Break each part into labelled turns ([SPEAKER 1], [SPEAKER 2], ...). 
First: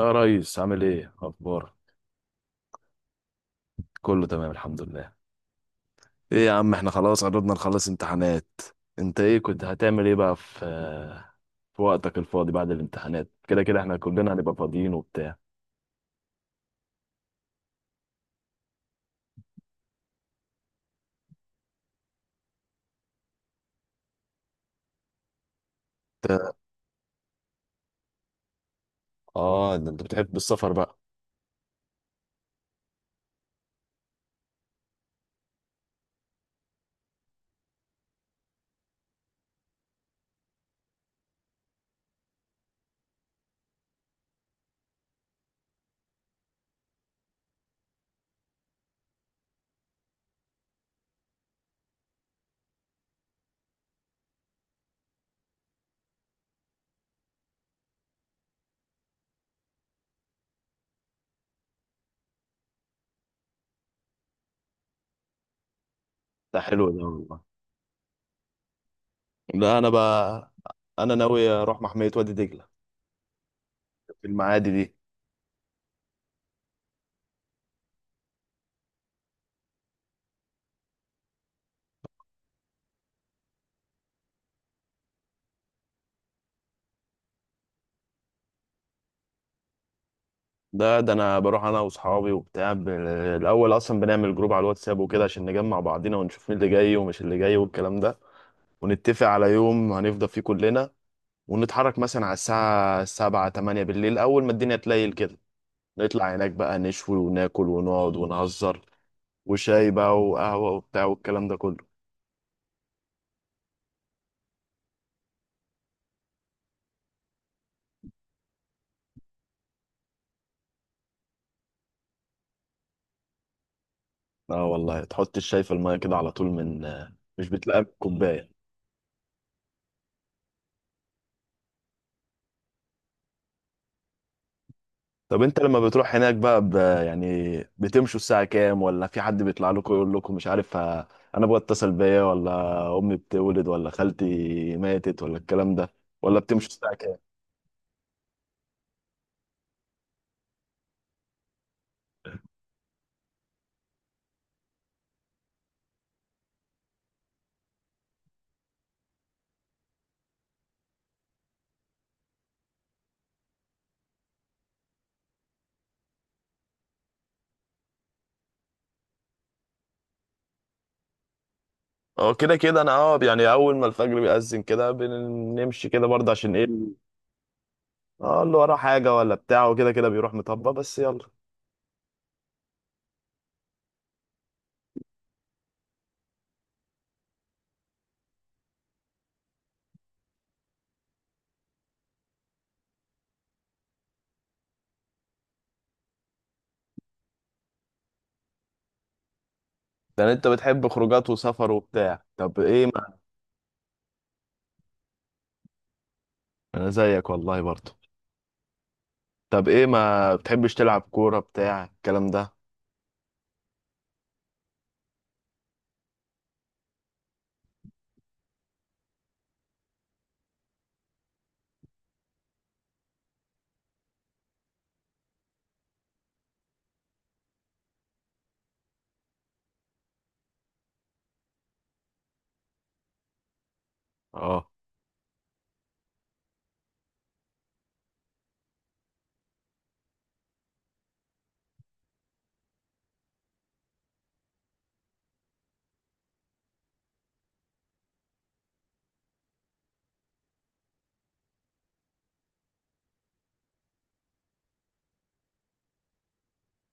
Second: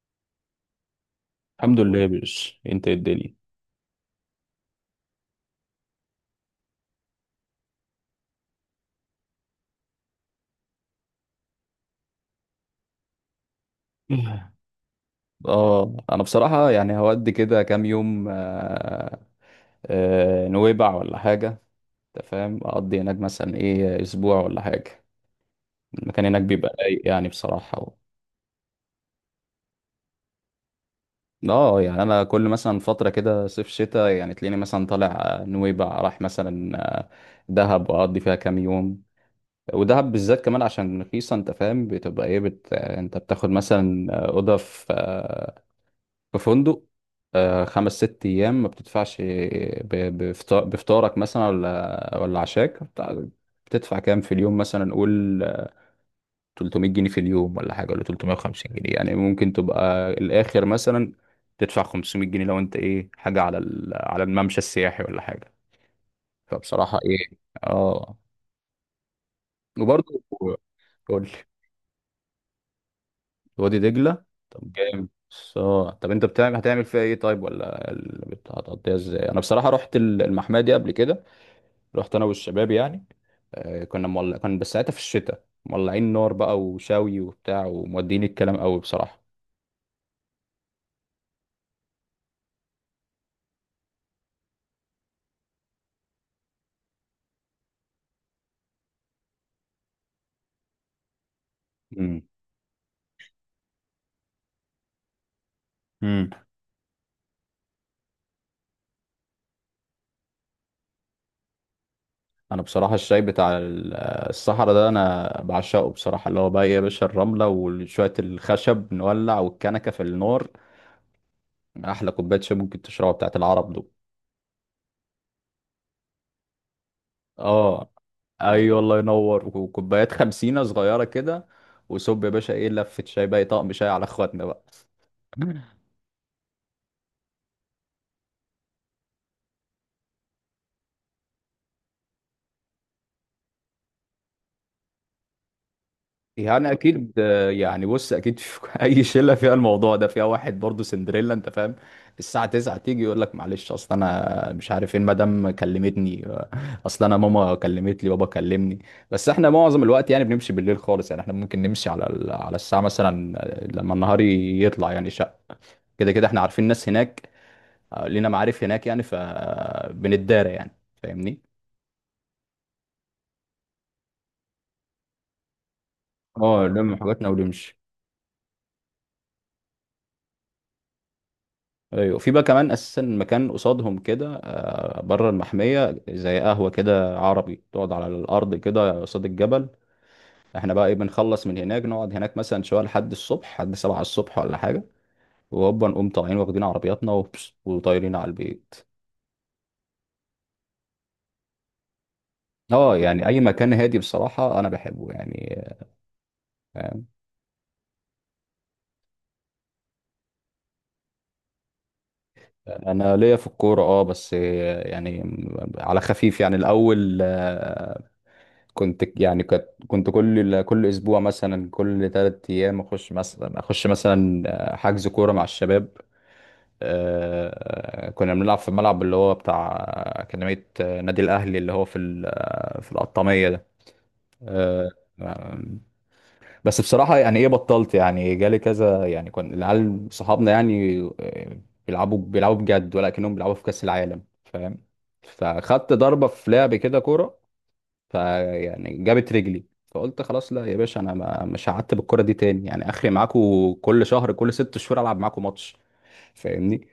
[SPEAKER 1] يا ريس، عامل ايه؟ اخبارك؟
[SPEAKER 2] الحمد لله يا باشا، انت ايه الدنيا؟
[SPEAKER 1] كله تمام، الحمد لله. ايه يا عم، احنا خلاص قربنا نخلص امتحانات. انت ايه كنت هتعمل ايه بقى في في وقتك الفاضي بعد الامتحانات؟ كده كده احنا كلنا
[SPEAKER 2] إيه.
[SPEAKER 1] هنبقى فاضيين وبتاع.
[SPEAKER 2] اه، انا بصراحة هودي كده كام يوم. نويبع ولا حاجة. انت فاهم، اقضي هناك مثلا ايه، اسبوع ولا حاجة. المكان هناك
[SPEAKER 1] انت-
[SPEAKER 2] بيبقى رايق يعني بصراحة
[SPEAKER 1] اه ده انت بتحب السفر بقى.
[SPEAKER 2] اه يعني انا كل مثلا فترة كده صيف شتاء يعني تلاقيني مثلا طالع نويبع، راح مثلا دهب واقضي فيها كام يوم. ودهب بالذات كمان عشان رخيصة. انت فاهم، بتبقى ايه بت... آه، انت بتاخد مثلا اوضة في في فندق خمس ست أيام ما بتدفعش بفطارك مثلا ولا عشاك بتدفع كام في اليوم مثلا، قول 300 جنيه في اليوم ولا حاجة، ولا 350 جنيه. يعني ممكن تبقى الآخر مثلا تدفع 500 جنيه لو أنت إيه، حاجة على الممشى السياحي ولا حاجة.
[SPEAKER 1] ده حلو
[SPEAKER 2] فبصراحة
[SPEAKER 1] ده
[SPEAKER 2] إيه،
[SPEAKER 1] والله.
[SPEAKER 2] آه.
[SPEAKER 1] لا انا
[SPEAKER 2] وبرضه
[SPEAKER 1] بقى، انا
[SPEAKER 2] قول،
[SPEAKER 1] ناوي اروح محمية وادي دجلة
[SPEAKER 2] وادي دجلة.
[SPEAKER 1] في المعادي
[SPEAKER 2] طب
[SPEAKER 1] دي.
[SPEAKER 2] جامد. بس اه، طب انت هتعمل فيها ايه طيب؟ هتقضيها ازاي؟ انا بصراحة رحت المحمية دي قبل كده. رحت انا والشباب يعني كنا مولع، كان بس ساعتها في الشتاء، مولعين نار بقى وشاوي وبتاع، ومودين الكلام قوي بصراحة.
[SPEAKER 1] ده انا بروح انا واصحابي وبتاع الاول اصلا بنعمل جروب على الواتساب وكده عشان نجمع بعضينا ونشوف مين اللي جاي ومش اللي جاي والكلام ده. ونتفق على يوم هنفضى فيه كلنا، ونتحرك
[SPEAKER 2] امم.
[SPEAKER 1] مثلا على الساعة سبعة تمانية بالليل، أول ما الدنيا تليل كده
[SPEAKER 2] امم.
[SPEAKER 1] نطلع هناك بقى، نشوي وناكل ونقعد ونهزر، وشاي بقى وقهوة وبتاع والكلام ده كله.
[SPEAKER 2] انا بصراحة الشاي بتاع الصحراء ده انا بعشقه بصراحة، اللي هو بقى إيه يا باشا، الرملة وشوية الخشب نولع والكنكة في النار. احلى كوباية شاي ممكن تشربها بتاعت العرب دول.
[SPEAKER 1] اه والله، تحط الشاي في المية كده على طول، مش بتلاقيها
[SPEAKER 2] اه.
[SPEAKER 1] بالكوباية.
[SPEAKER 2] ايوه، الله ينور، وكوبايات خمسينة صغيرة كده. وصب يا باشا، ايه، لفة شاي بقى، طقم شاي على اخواتنا بقى.
[SPEAKER 1] طب انت لما بتروح هناك بقى يعني بتمشوا الساعة كام؟ ولا في حد بيطلع لكم يقول لكم مش عارف انا ابويا اتصل بيا، ولا امي بتولد، ولا خالتي ماتت، ولا الكلام ده؟ ولا بتمشوا
[SPEAKER 2] يعني
[SPEAKER 1] الساعة؟
[SPEAKER 2] اكيد آه، يعني بص، اكيد في اي شله فيها الموضوع ده فيها واحد برضه سندريلا. انت فاهم، الساعه 9 تيجي يقول لك معلش، اصل انا مش عارف ايه، المدام كلمتني اصل انا ماما كلمت لي، بابا كلمني. بس احنا معظم الوقت يعني بنمشي بالليل خالص. يعني احنا ممكن نمشي على الساعه مثلا لما النهار يطلع يعني شق. كده كده احنا عارفين ناس هناك لينا معارف هناك يعني، فبنتدارى يعني. فاهمني.
[SPEAKER 1] اه، كده كده انا اه يعني اول ما الفجر بيأذن كده بنمشي كده برضه، عشان ايه؟
[SPEAKER 2] اه نلم حاجاتنا ونمشي.
[SPEAKER 1] اه، اللي وراه حاجه ولا بتاع وكده كده بيروح مطبق، بس يلا.
[SPEAKER 2] ايوه، في بقى كمان اساسا مكان قصادهم كده بره المحميه، زي قهوه كده عربي، تقعد على الارض كده قصاد الجبل. احنا بقى ايه، بنخلص من هناك نقعد هناك مثلا شويه لحد الصبح، لحد سبعة الصبح ولا حاجه. وهوبا نقوم طالعين، واخدين عربياتنا وبس، وطايرين على البيت.
[SPEAKER 1] يعني انت بتحب خروجات وسفر وبتاع؟ طب ايه
[SPEAKER 2] اه
[SPEAKER 1] ما
[SPEAKER 2] يعني اي مكان هادي بصراحه انا بحبه يعني.
[SPEAKER 1] انا
[SPEAKER 2] آه.
[SPEAKER 1] زيك والله برضه. طب ايه ما بتحبش تلعب كوره بتاع الكلام ده؟
[SPEAKER 2] انا ليا في الكوره اه، بس يعني على خفيف يعني. الاول كنت يعني، كنت كل اسبوع مثلا، كل ثلاث ايام اخش مثلا، حجز كوره مع الشباب. كنا بنلعب في الملعب اللي هو بتاع اكاديميه نادي الاهلي، اللي هو في القطاميه ده.
[SPEAKER 1] اه،
[SPEAKER 2] آه، بس بصراحة يعني ايه، بطلت، يعني جالي كذا يعني، كان العيال صحابنا يعني بيلعبوا بجد، ولكنهم بيلعبوا في كأس العالم، فاهم؟ فخدت ضربة في لعب كده كورة، فيعني جابت رجلي، فقلت خلاص، لا يا باشا انا ما مش قعدت بالكورة دي تاني يعني. اخري معاكوا كل شهر، كل ست شهور العب معاكوا ماتش. فاهمني.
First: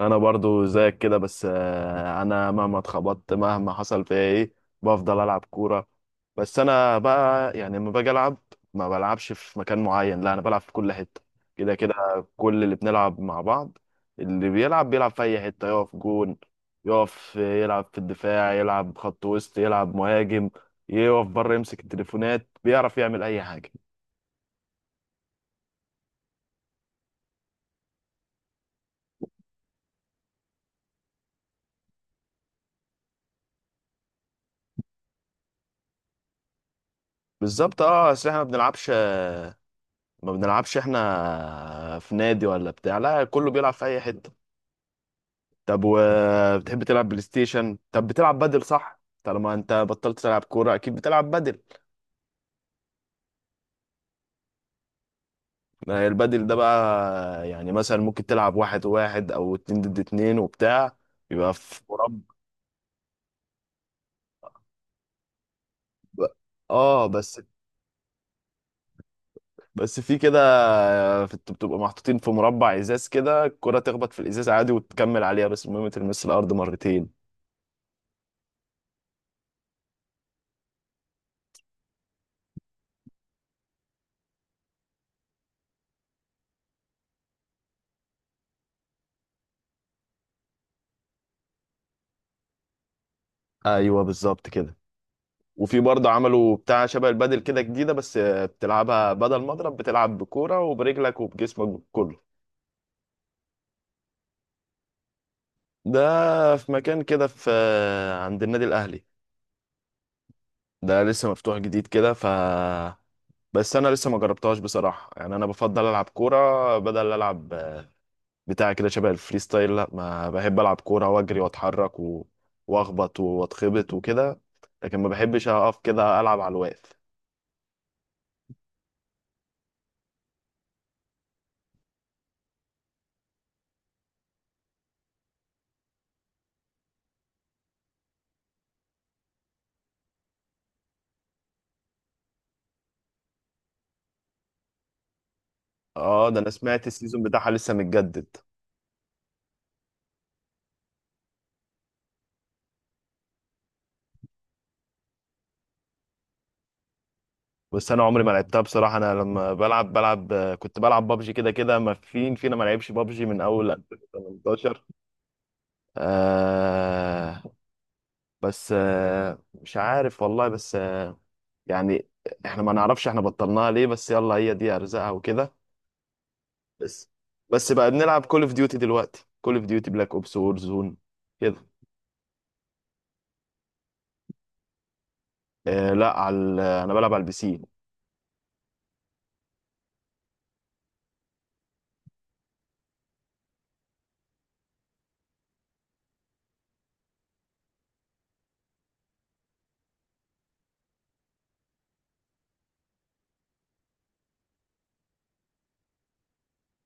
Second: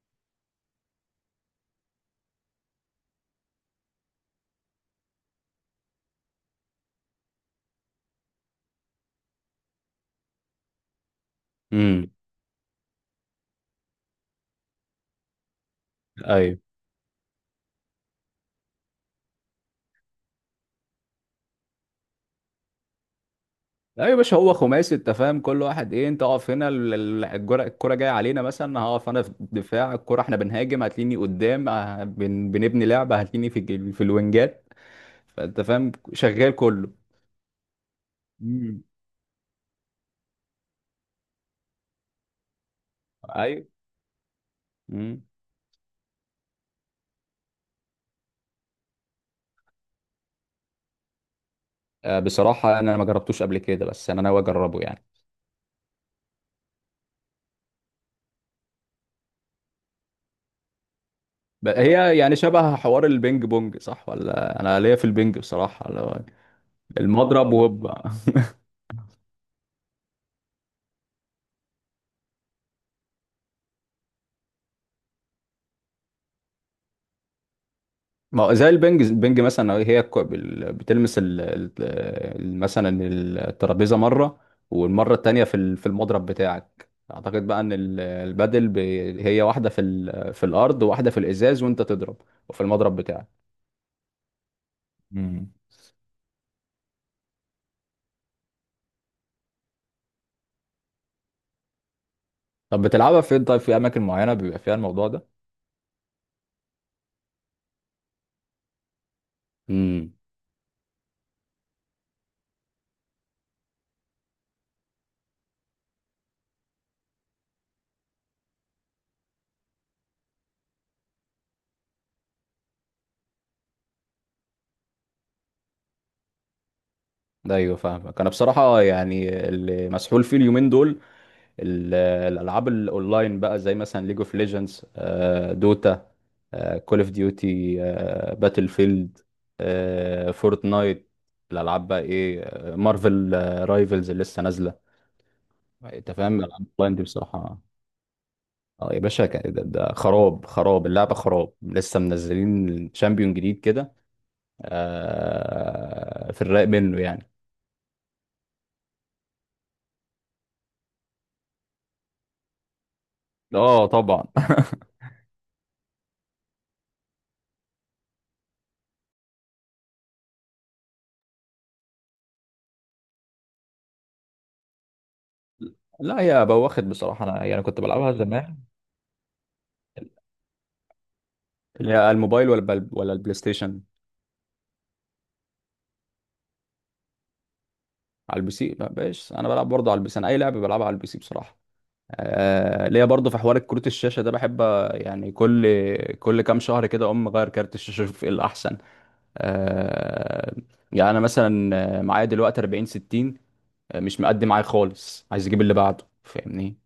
[SPEAKER 1] انا برضو زيك كده، بس انا مهما اتخبطت، مهما حصل فيا ايه، بفضل العب كوره. بس انا بقى يعني لما باجي العب ما بلعبش في مكان معين، لا، انا بلعب في كل حته كده كده.
[SPEAKER 2] امم.
[SPEAKER 1] كل اللي بنلعب مع بعض، اللي بيلعب بيلعب في اي حته، يقف جون، يقف يلعب في الدفاع، يلعب خط وسط، يلعب مهاجم، يقف بره يمسك التليفونات، بيعرف يعمل اي حاجه.
[SPEAKER 2] لا يا باشا، هو خماسي. انت فاهم، كل واحد ايه، انت اقف هنا، الكرة جايه علينا مثلا، هقف انا في الدفاع، الكرة احنا بنهاجم هتلاقيني قدام اه، بنبني لعبة هتلاقيني في الوينجات. فانت فاهم، شغال كله.
[SPEAKER 1] بالظبط، اه، اصل احنا ما
[SPEAKER 2] امم.
[SPEAKER 1] بنلعبش، ما بنلعبش احنا في نادي ولا بتاع، لا، كله
[SPEAKER 2] ايوه.
[SPEAKER 1] بيلعب في اي حته.
[SPEAKER 2] امم.
[SPEAKER 1] طب وبتحب تلعب بلاي ستيشن؟ طب بتلعب بدل؟ صح، طالما انت بطلت تلعب كوره اكيد بتلعب بدل.
[SPEAKER 2] آه، بصراحة انا ما جربتوش قبل كده، بس انا ناوي اجربه يعني.
[SPEAKER 1] ما هي البدل ده بقى يعني مثلا ممكن تلعب واحد واحد، او اتنين ضد اتنين وبتاع، يبقى في
[SPEAKER 2] هي
[SPEAKER 1] مربع.
[SPEAKER 2] يعني شبه حوار البينج بونج، صح؟ ولا انا ليا في البينج بصراحة، اللي هو
[SPEAKER 1] اه بس،
[SPEAKER 2] المضرب وهوب.
[SPEAKER 1] في كده، بتبقى محطوطين في مربع ازاز كده، الكره تخبط في الازاز عادي وتكمل عليها، بس المهم تلمس الارض مرتين.
[SPEAKER 2] ما هو زي البنج مثلا، هي بتلمس مثلا الترابيزه مره، والمره التانيه في في المضرب بتاعك. اعتقد بقى ان البادل هي واحده في في الارض، وواحده في الازاز وانت تضرب، وفي المضرب بتاعك.
[SPEAKER 1] ايوه بالظبط كده.
[SPEAKER 2] مم.
[SPEAKER 1] وفي برضه عملوا بتاع شبه البادل كده جديدة، بس بتلعبها بدل مضرب بتلعب بكورة وبرجلك وبجسمك كله.
[SPEAKER 2] طب بتلعبها فين طيب؟ في اماكن معينه بيبقى فيها الموضوع ده؟
[SPEAKER 1] ده في مكان كده في عند النادي الأهلي،
[SPEAKER 2] امم.
[SPEAKER 1] ده لسه مفتوح جديد كده، ف بس أنا لسه ما جربتهاش بصراحة. يعني أنا بفضل ألعب كورة بدل ألعب بتاع كده شبه الفري ستايل. لا، ما بحب ألعب كورة وأجري وأتحرك وأخبط وأتخبط وكده، لكن ما بحبش أقف كده ألعب على الواقف.
[SPEAKER 2] ده ايوه، فاهمك. انا بصراحه يعني اللي مسحول فيه اليومين دول الالعاب الاونلاين بقى، زي مثلا ليج اوف ليجندز، دوتا، كول اوف ديوتي، باتل فيلد، فورتنايت، الالعاب بقى ايه، مارفل رايفلز اللي لسه نازله. انت
[SPEAKER 1] اه، ده
[SPEAKER 2] فاهم
[SPEAKER 1] أنا
[SPEAKER 2] الالعاب
[SPEAKER 1] سمعت
[SPEAKER 2] الاونلاين دي
[SPEAKER 1] السيزون بتاعها
[SPEAKER 2] بصراحه.
[SPEAKER 1] لسه متجدد.
[SPEAKER 2] اه يا باشا، ده خراب اللعبه، خراب، لسه منزلين شامبيون جديد كده في الرايق منه يعني.
[SPEAKER 1] بس انا عمري ما لعبتها بصراحه. انا لما بلعب بلعب، كنت بلعب بابجي. كده كده ما فين فينا ما لعبش بابجي من اول
[SPEAKER 2] اه طبعا.
[SPEAKER 1] 2018. آه، بس آه مش عارف والله، بس آه، يعني احنا ما نعرفش احنا بطلناها ليه، بس يلا هي دي ارزاقها وكده.
[SPEAKER 2] لا، هي بواخد
[SPEAKER 1] بس
[SPEAKER 2] بصراحه، انا يعني
[SPEAKER 1] بس
[SPEAKER 2] كنت
[SPEAKER 1] بقى
[SPEAKER 2] بلعبها
[SPEAKER 1] بنلعب كول اوف
[SPEAKER 2] زمان.
[SPEAKER 1] ديوتي دلوقتي، كول اوف ديوتي بلاك اوبس وور زون كده.
[SPEAKER 2] اللي هي الموبايل ولا البلاي ستيشن؟
[SPEAKER 1] آه لا، انا بلعب على البي سي.
[SPEAKER 2] على البي سي. ما بقاش، انا بلعب برضه على البي سي. انا اي لعبه بلعبها على البي سي بصراحه. آه ليا برضه في حوار كروت الشاشه ده، بحب آه، يعني كل كام شهر كده اقوم مغير كارت الشاشه، اشوف ايه الاحسن. آه، يعني انا مثلا معايا دلوقتي 40 60 مش مقدي معايا خالص، عايز اجيب اللي بعده. فاهمني.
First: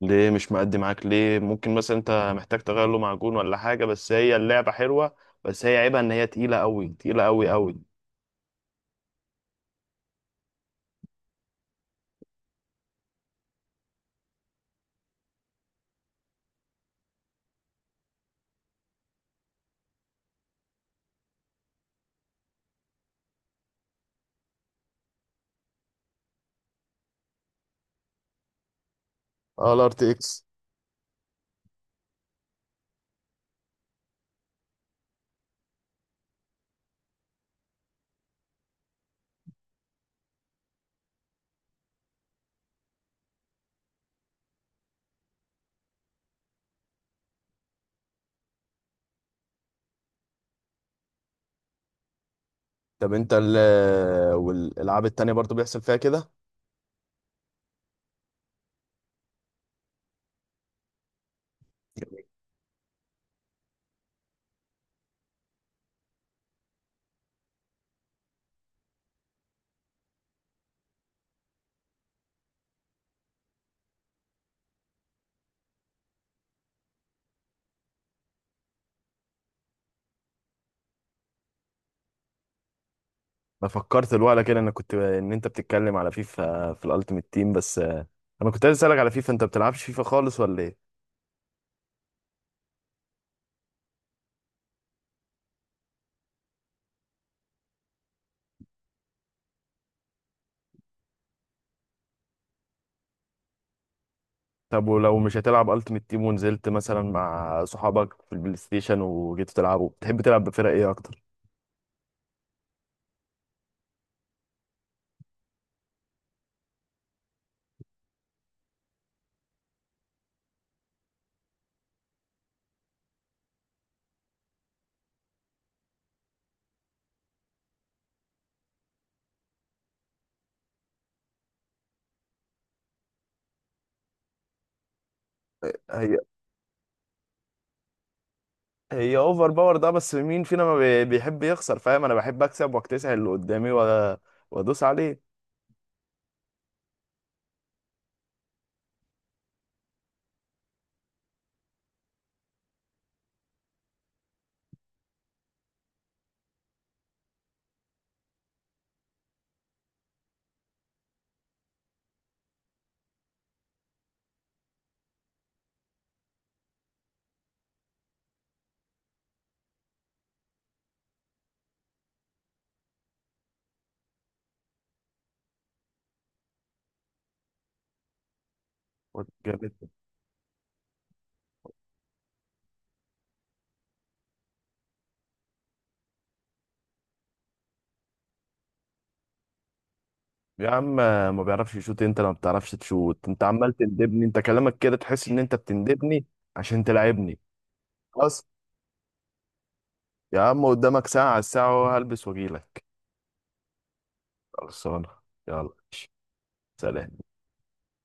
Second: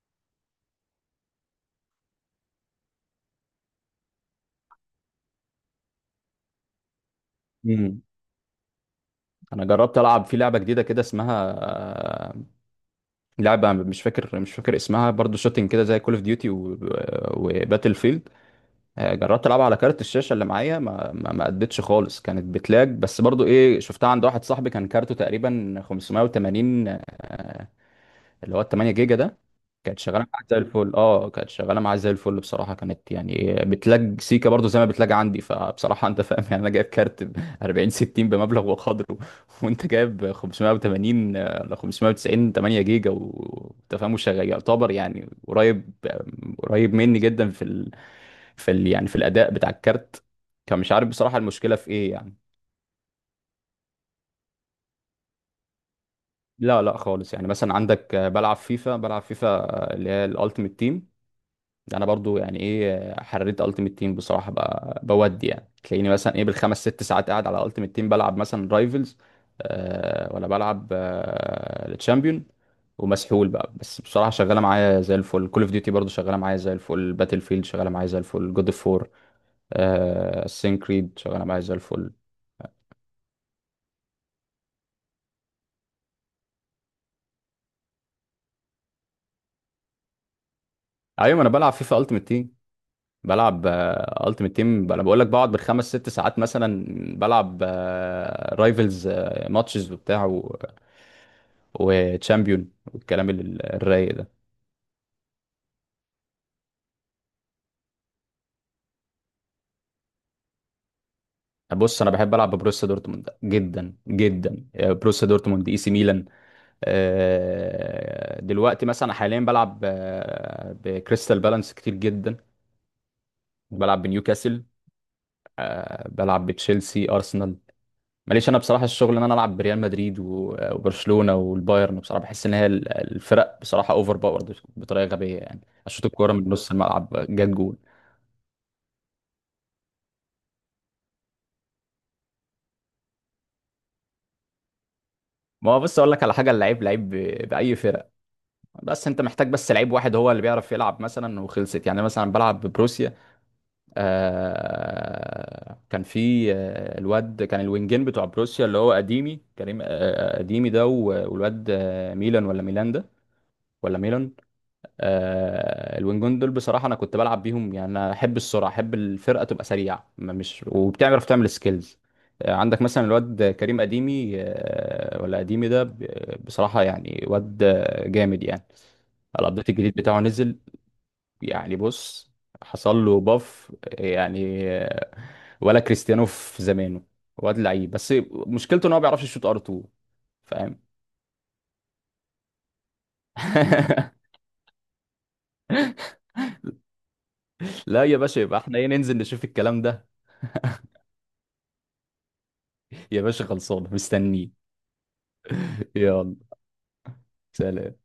[SPEAKER 1] ليه مش مأدي معاك ليه؟ ممكن مثلا انت محتاج تغير له معجون ولا حاجة، بس هي اللعبة حلوة. بس هي عيبها ان هي تقيلة قوي، تقيلة قوي قوي.
[SPEAKER 2] مم. انا جربت العب في لعبه جديده كده اسمها آه، لعبه مش فاكر، اسمها برضو، شوتنج كده زي كول اوف ديوتي وباتل فيلد. جربت العبها على كارت الشاشه اللي معايا، ما ما ما ادتش خالص، كانت بتلاج. بس برضو ايه، شفتها عند واحد صاحبي، كان كارته تقريبا 580، اللي هو ال 8 جيجا ده.
[SPEAKER 1] اه، الار
[SPEAKER 2] كانت
[SPEAKER 1] تي
[SPEAKER 2] شغاله
[SPEAKER 1] اكس.
[SPEAKER 2] معايا زي الفل. اه، كانت شغاله معايا زي الفل بصراحه، كانت يعني بتلاج سيكا برضو زي ما بتلاج عندي. فبصراحه انت فاهم يعني، انا جايب كارت ب 40 60 بمبلغ وقدره وانت جايب 580 ل 590 8 جيجا، وانت فاهم وشغال، يعتبر يعني قريب، قريب مني جدا يعني في الاداء بتاع الكارت. كان مش عارف بصراحه المشكله في ايه يعني.
[SPEAKER 1] طب انت ال والالعاب التانية برضو بيحصل فيها كده؟
[SPEAKER 2] لا لا خالص، يعني مثلا عندك بلعب فيفا اللي هي الالتيميت تيم، ده انا برضو يعني ايه، حريت التيمت تيم بصراحه بقى بودي. يعني تلاقيني مثلا ايه، بالخمس ست ساعات قاعد على التيمت تيم بلعب مثلا رايفلز، آه، ولا بلعب آه التشامبيون. ومسحول بقى، بس بصراحه شغاله معايا زي الفل، كول اوف ديوتي برضو شغاله معايا زي الفل، باتل فيلد شغاله معايا زي الفل، جود اوف وور آه، كريد، شغاله معايا زي الفل.
[SPEAKER 1] انا فكرت الوقت كده انا كنت ان انت بتتكلم على فيفا في الالتيميت تيم، بس انا كنت عايز اسالك على فيفا، انت بتلعبش فيفا خالص ولا ايه؟
[SPEAKER 2] ايوه، انا بلعب فيفا التيمت تيم، بلعب التيمت تيم. انا بقول لك بقعد بالخمس ست ساعات مثلا بلعب رايفلز، ماتشز وبتاع، وتشامبيون، والكلام الرايق ده.
[SPEAKER 1] طب ولو مش هتلعب التيميت تيم ونزلت مثلا مع صحابك في البلاي ستيشن وجيتوا تلعبوا، بتحب تلعب بفرق ايه اكتر؟
[SPEAKER 2] بص انا بحب العب ببروسيا دورتموند جدا جدا. آه، بروسيا دورتموند، اي سي ميلان دلوقتي مثلا حاليا بلعب بكريستال بالانس كتير جدا، بلعب بنيوكاسل بلعب بتشيلسي، ارسنال. ماليش انا بصراحه الشغل ان انا العب بريال مدريد وبرشلونه والبايرن، بصراحه بحس ان هي الفرق بصراحه اوفر باورد بطريقه غبيه يعني. اشوط
[SPEAKER 1] هي
[SPEAKER 2] الكوره من نص الملعب، جت جول.
[SPEAKER 1] هي اوفر باور ده، بس مين فينا ما بيحب يخسر؟ فاهم، انا بحب اكسب واكتسح اللي قدامي وادوس عليه.
[SPEAKER 2] ما هو بص اقول لك على حاجه، اللعيب لعيب باي فرقه، بس انت محتاج بس لعيب واحد هو اللي بيعرف يلعب مثلا وخلصت. يعني مثلا بلعب ببروسيا آه، كان في الواد، كان الوينجين بتوع بروسيا اللي هو قديمي، كريم آه، قديمي ده والواد ميلان ده، ولا ميلان الوينجون دول. بصراحه انا كنت بلعب بيهم، يعني انا احب السرعه، احب الفرقه تبقى سريعه، ما- مش وبتعرف تعمل سكيلز. عندك مثلا الواد كريم اديمي آه، ولا اديمي ده ب- بصراحه يعني واد آه، جامد يعني. الابديت
[SPEAKER 1] جامد.
[SPEAKER 2] الجديد بتاعه نزل. يعني بص، حصل له باف يعني آه، ولا كريستيانو في زمانه، واد لعيب، بس مشكلته ان هو ما بيعرفش يشوط ار 2،
[SPEAKER 1] يا
[SPEAKER 2] فاهم؟
[SPEAKER 1] عم ما بيعرفش يشوت؟ انت ما بتعرفش تشوت؟ انت عمال تندبني، انت كلامك كده تحس ان انت بتندبني عشان تلعبني.
[SPEAKER 2] لا يا باشا،
[SPEAKER 1] خلاص
[SPEAKER 2] يبقى احنا ايه، ننزل نشوف الكلام ده.
[SPEAKER 1] يا عم، قدامك ساعة على الساعة وهلبس واجيلك.
[SPEAKER 2] يا باشا خلصانه، مستنيه.
[SPEAKER 1] خلصانة. يلا.
[SPEAKER 2] يلا.
[SPEAKER 1] سلام.
[SPEAKER 2] سلام.